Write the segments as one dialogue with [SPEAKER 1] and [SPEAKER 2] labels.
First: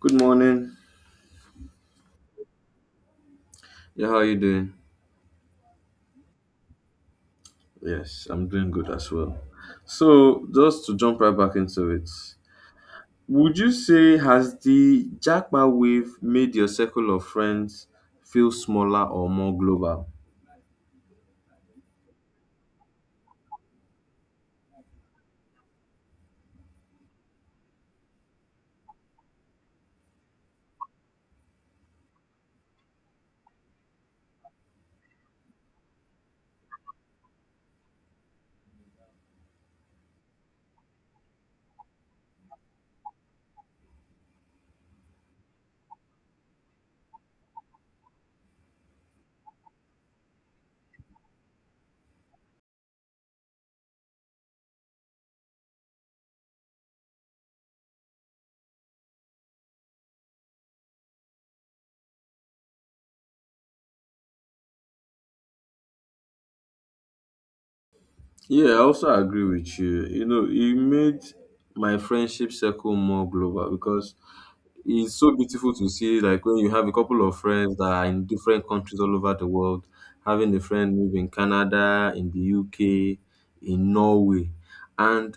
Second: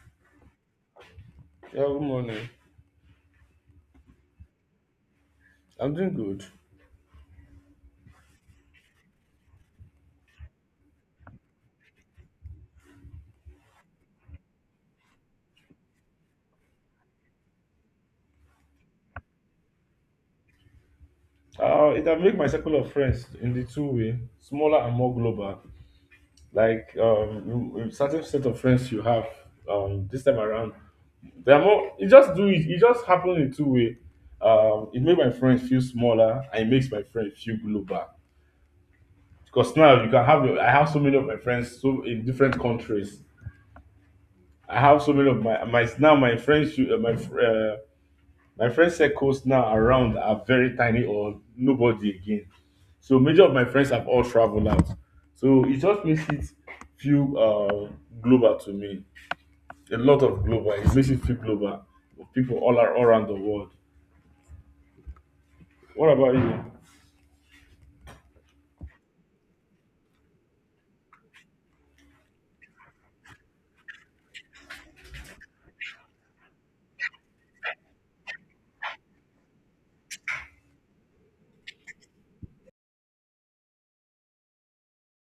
[SPEAKER 1] Good morning.
[SPEAKER 2] Yeah, good morning.
[SPEAKER 1] Yeah, how are you doing?
[SPEAKER 2] I'm doing good.
[SPEAKER 1] Yes, I'm doing good as well. So, just to jump right back into it, would you say has the Jackpot wave made your circle of friends feel smaller or more global?
[SPEAKER 2] It can make my circle of friends in the two-way, smaller and more global. Like a certain set of friends you have this time around, they are more. You just do it. It just happens in two way. It makes my friends feel smaller, and it makes my friends feel global. Because now you can have. I have so many of my friends so in different countries. I have so many of my now my friends. My friend circles now around are very tiny or nobody again. So major of my friends have all traveled out. So it just makes it feel global to me. A lot of global. It makes it feel global. People all are all around the world. What about you?
[SPEAKER 1] Yeah, I also agree with you. You know, it made my friendship circle more global because it's so beautiful to see, like, when you have a couple of friends that are in different countries all over the world, having a friend move in Canada, in the UK, in Norway. And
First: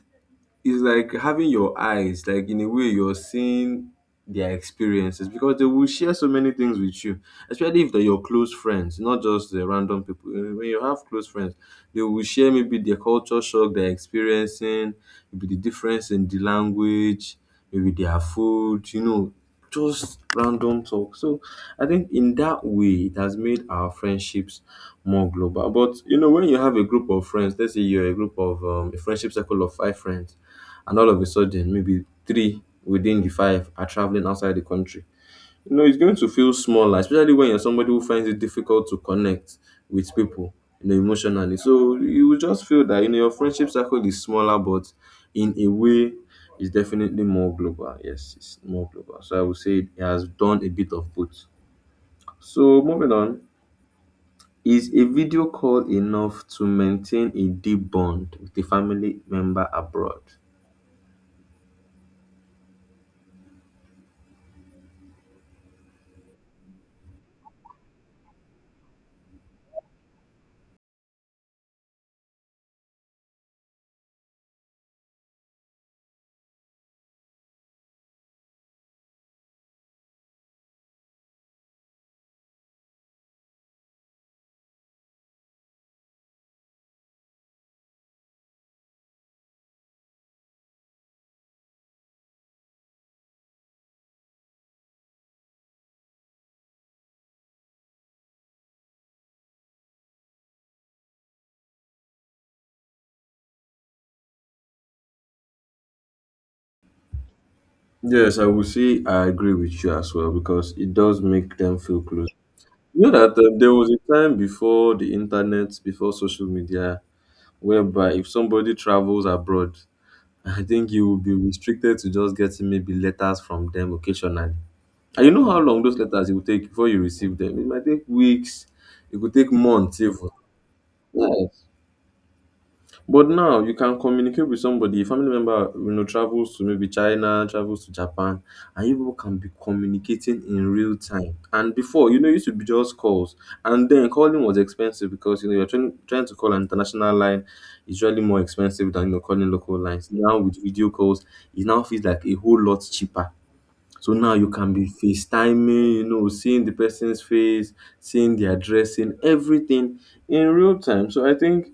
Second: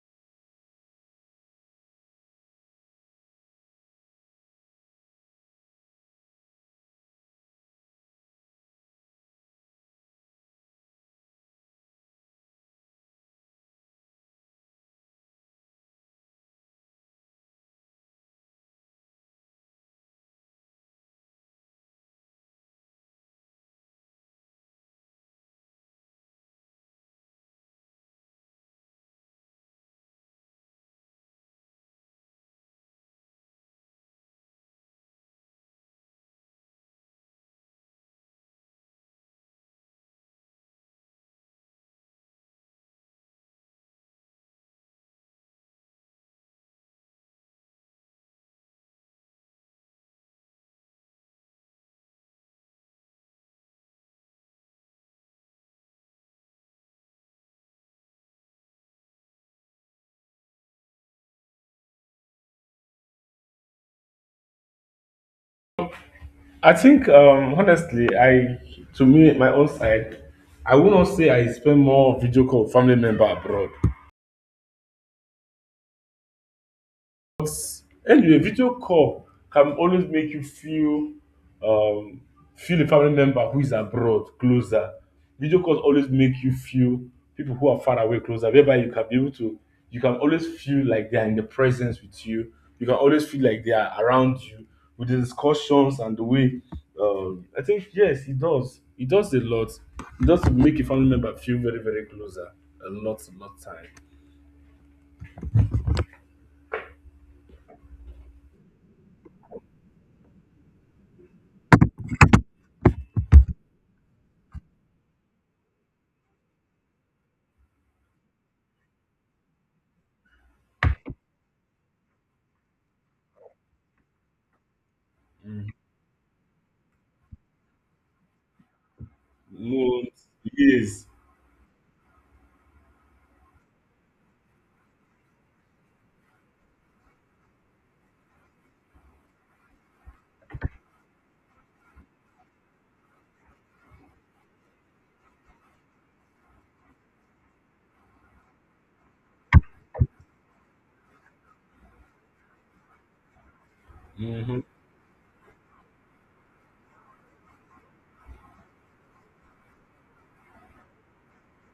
[SPEAKER 1] it's like having your eyes, like, in a way you're seeing their experiences because they will share so many things with you, especially if they're your close friends, not just the random people. When you have close friends, they will share maybe their culture shock they're experiencing, maybe the difference in the language, maybe their food, you know, just random talk. So I think in that way it has made our friendships more global. But you know, when you have a group of friends, let's say you're a group of a friendship circle of five friends, and all of a sudden maybe three within the five are traveling outside the country, you know it's going to feel smaller, especially when you're somebody who finds it difficult to connect with people, you know, emotionally. So you will just feel that, you know, your friendship circle is smaller, but in a way, it's definitely more global. Yes, it's more global. So I would say it has done a bit of both. So moving on, is a video call enough to maintain a deep bond with a family member abroad?
[SPEAKER 2] I think honestly, I to me my own side, I would not say I spend more video call with family member abroad. Anyway, video call can always make you feel um feel a family member who is abroad closer. Video calls always make you feel people who are far away closer, whereby you can be able to you can always feel like they are in the presence with you. You can always feel like they are around you with the discussions and the way I think yes, it does. It does a lot. It does make a family member feel very, very closer a lot time.
[SPEAKER 1] Yes, I would say I agree with you as well because it does make them feel close. You know that there was a time before the internet, before social media, whereby if somebody travels abroad, I think you will be restricted to just getting maybe letters from them occasionally. And you know how long those letters it will take before you receive them? It might take weeks, it could take months
[SPEAKER 2] Months,
[SPEAKER 1] even.
[SPEAKER 2] years.
[SPEAKER 1] Yes. But now you can communicate with somebody, a family member, you know, travels to maybe China, travels to Japan, and you people can be communicating in real time. And before, you know, it used to be just calls. And then calling was expensive because, you know, you're trying to call an international line, is usually more expensive than, you know, calling local lines. Now with video calls, it now feels like a whole lot cheaper. So now you
[SPEAKER 2] Mm-hmm.
[SPEAKER 1] can be FaceTiming, you know, seeing the person's face, seeing their dressing, everything in real time. So I think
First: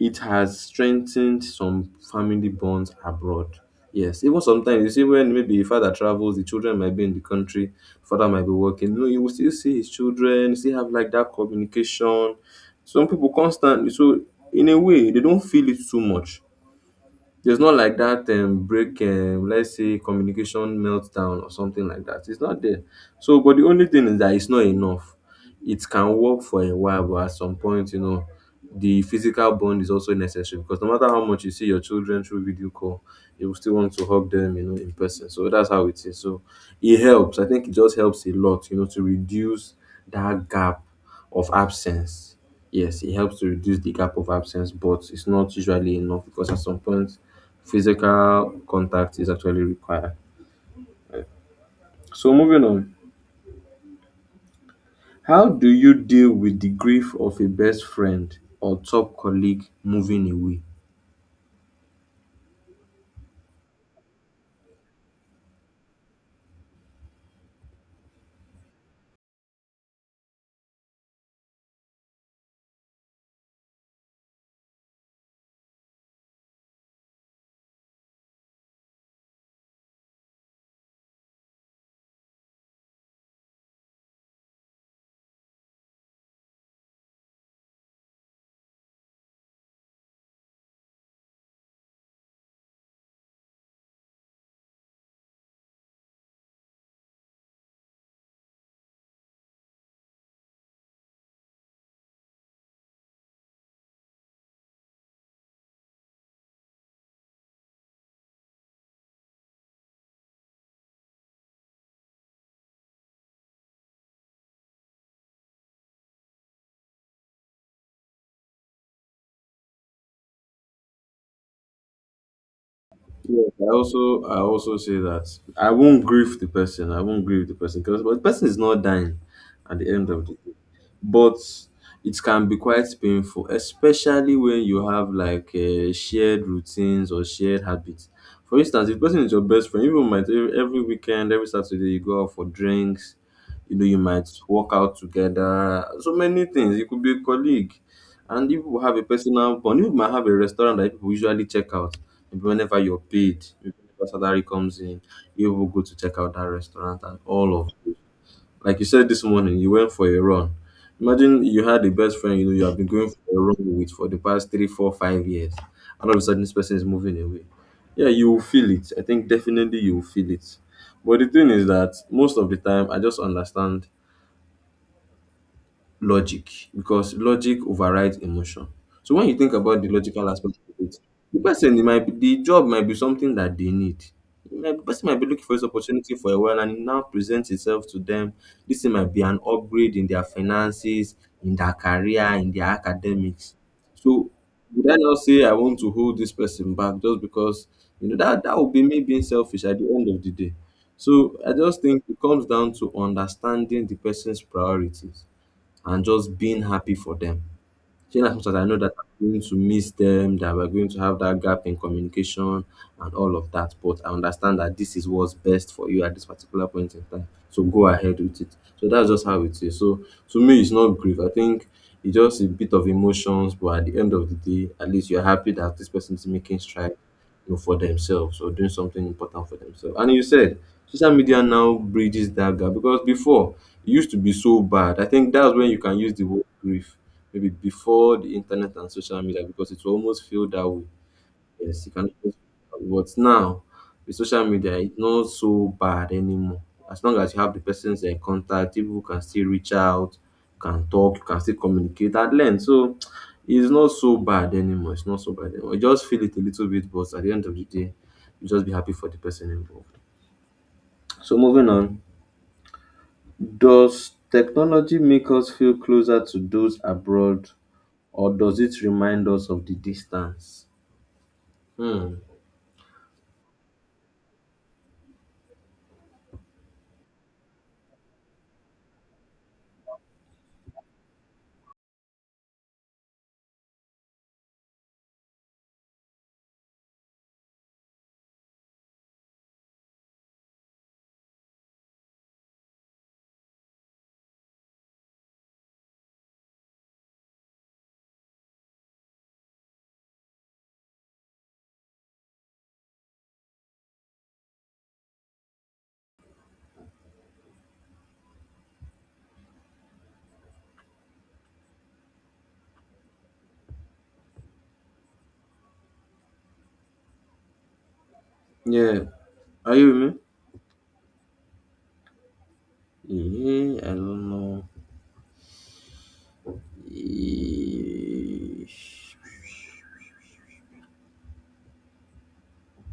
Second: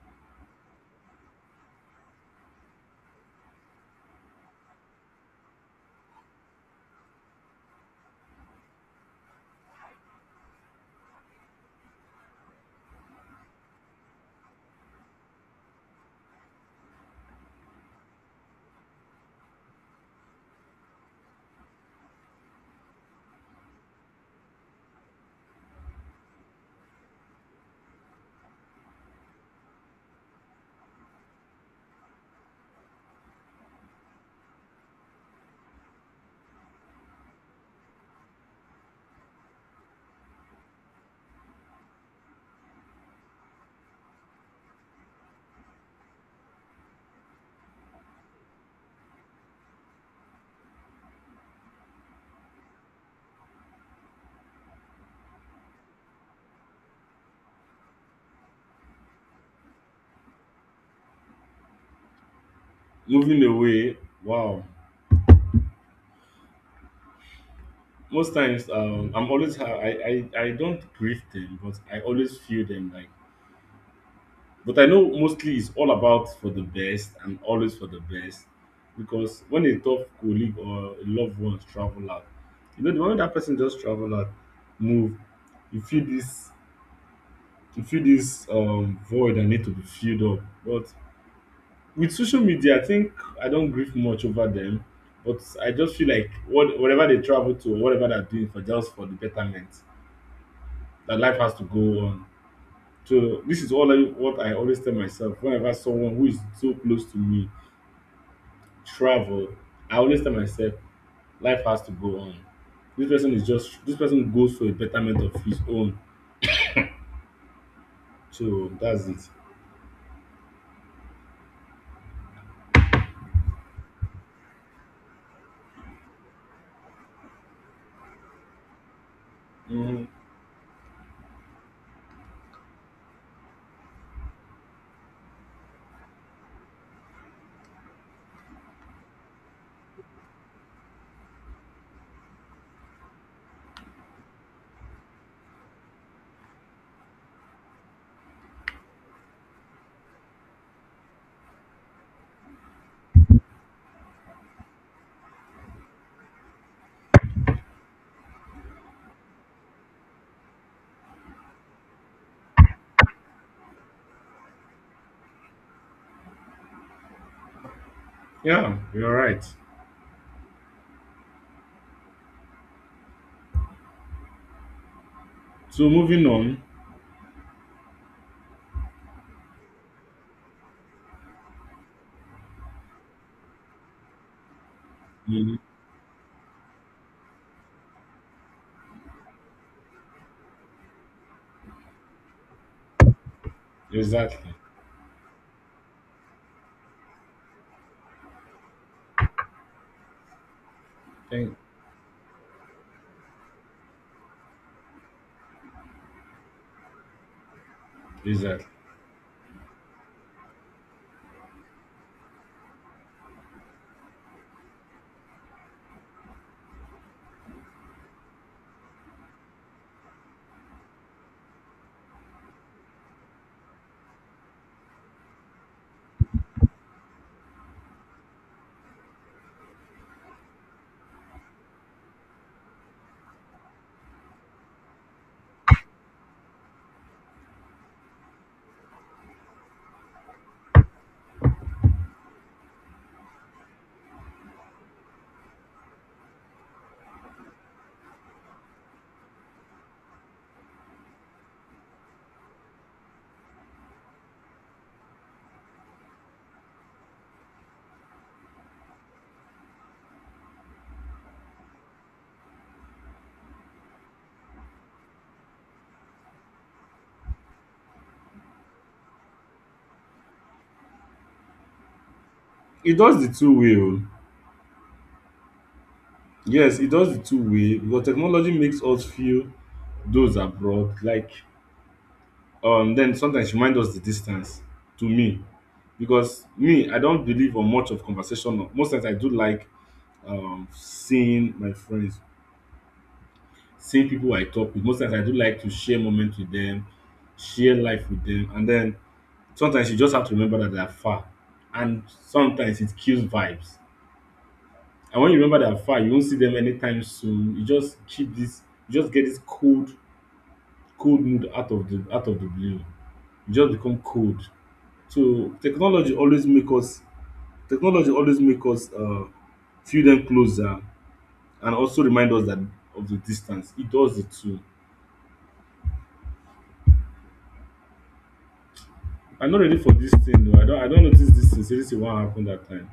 [SPEAKER 1] it has strengthened some family bonds abroad. Yes, even sometimes you see when maybe a father travels, the children might be in the country, father might be working. You know, you will still see his children, you still have like that communication. Some people constantly, so in a way, they don't feel it too much. There's not like that break, let's say communication meltdown or something like that. It's not there. So, but the only thing is that it's not enough. It can work for a while, but at some point, you know, the physical bond is also necessary because no matter how much you see your children through video call, you will still want to hug them, you know, in person. So that's how it is. So it helps. I think it just helps a lot, you know, to reduce that gap of absence. Yes, it helps to reduce the gap of absence, but it's not usually enough because at some point, physical contact is actually required. So, moving on, how do you deal with the grief of a best friend or top colleague moving away?
[SPEAKER 2] Moving away, wow. Most times, I'm always I don't grieve them, but I always feel them like. But I know mostly it's all about for the best and always for the best, because when a tough colleague or a loved one travel out, you know the moment that person just travel out, move, you feel this, you feel this void that need to be filled up. But with social media, I think I don't grieve much over them, but I just feel like what whatever they travel to, whatever they're doing for just for the betterment, that life has to go on. So this is all I, what I always tell myself. Whenever someone who is so close to me travel, I always tell myself life has to go on. This person is just this person goes for a betterment of his own. So that's it.
[SPEAKER 1] Yes, I also say that I won't grieve the person. I won't grieve the person because but the person is not dying at the
[SPEAKER 2] Mm,
[SPEAKER 1] end of the day. But it can be quite painful, especially when you have like shared routines or shared habits. For instance, if the person is your best friend, even might every weekend, every Saturday you go out for drinks. You know, you might work out together. So many things. You could be a colleague. And if you have a personal bond, you might have a restaurant that people usually check out. Maybe whenever you're paid, maybe whenever salary comes in, you will go to check out that restaurant and all of it. Like you said this morning, you went for a run. Imagine you had a best friend you know you have been going for a run with for the past 3, 4, 5 years, and all of a sudden this person is moving away. Yeah, you will feel
[SPEAKER 2] yeah,
[SPEAKER 1] it. I
[SPEAKER 2] you're
[SPEAKER 1] think
[SPEAKER 2] right.
[SPEAKER 1] definitely you will feel it. But the thing is that most of the time, I just understand
[SPEAKER 2] So moving on.
[SPEAKER 1] logic because logic overrides emotion. So when you think about the logical aspect of it, the person it might be, the job might be something that they need. The person might be looking for
[SPEAKER 2] Mhm.
[SPEAKER 1] this opportunity for a while and it now presents itself to them. This thing might be an upgrade in their finances, in their career, in their academics. So
[SPEAKER 2] Exactly.
[SPEAKER 1] would I not say I want to hold this person back just because you know that that would be me being selfish at the end of the day. So I
[SPEAKER 2] Thank
[SPEAKER 1] just think it comes down to understanding the person's priorities and just being happy for them. Saying as much as I
[SPEAKER 2] exactly.
[SPEAKER 1] know that I'm going to miss them, that we're going to have that gap in communication and all of that, but I understand that this is what's best for you at this particular point in time. So go ahead with it. So that's just how it is. So to me, it's not grief. I think it's just a bit of emotions, but at the end of the day, at least you're happy that this person is making strides, you know, for themselves or doing something important for themselves. And you said social media now bridges that gap because before it used to be so bad. I think that's when you can use the word grief, maybe before the internet and social media, because it will almost feel that way. Yes, you can always but now with social media it's not so bad anymore. As long as you have the person's contact, people can still reach out, can talk, you can still communicate at length. So it's not so bad anymore. It's not so bad anymore. You just feel it a little bit, but at the end of the day, you just be happy for the person involved. So moving on, does technology make us feel closer to those abroad or does it remind us of the distance? Hmm.
[SPEAKER 2] It does the two-way o. Yes, it does the two-way because technology makes us feel those abroad like then sometimes remind us the distance to me because me I don't believe on much of conversation. Most times I do like seeing my friends, seeing people I talk with. Most times I do like to share moments with them, share life with them, and then sometimes you just have to remember that they are far, and sometimes it kills vibes. And when you remember that far, you won't see them anytime soon. You just keep this, you just get this cold, cold mood out of the blue. You just become cold. So technology always make us technology always make us
[SPEAKER 1] Yeah. Are you with
[SPEAKER 2] feel
[SPEAKER 1] me?
[SPEAKER 2] them closer and also remind us that of the distance.
[SPEAKER 1] Yeah,
[SPEAKER 2] It
[SPEAKER 1] I
[SPEAKER 2] does
[SPEAKER 1] don't
[SPEAKER 2] it too.
[SPEAKER 1] know. Eesh.
[SPEAKER 2] I'm not ready for this thing. Though. I don't notice this sincerity what happened that time.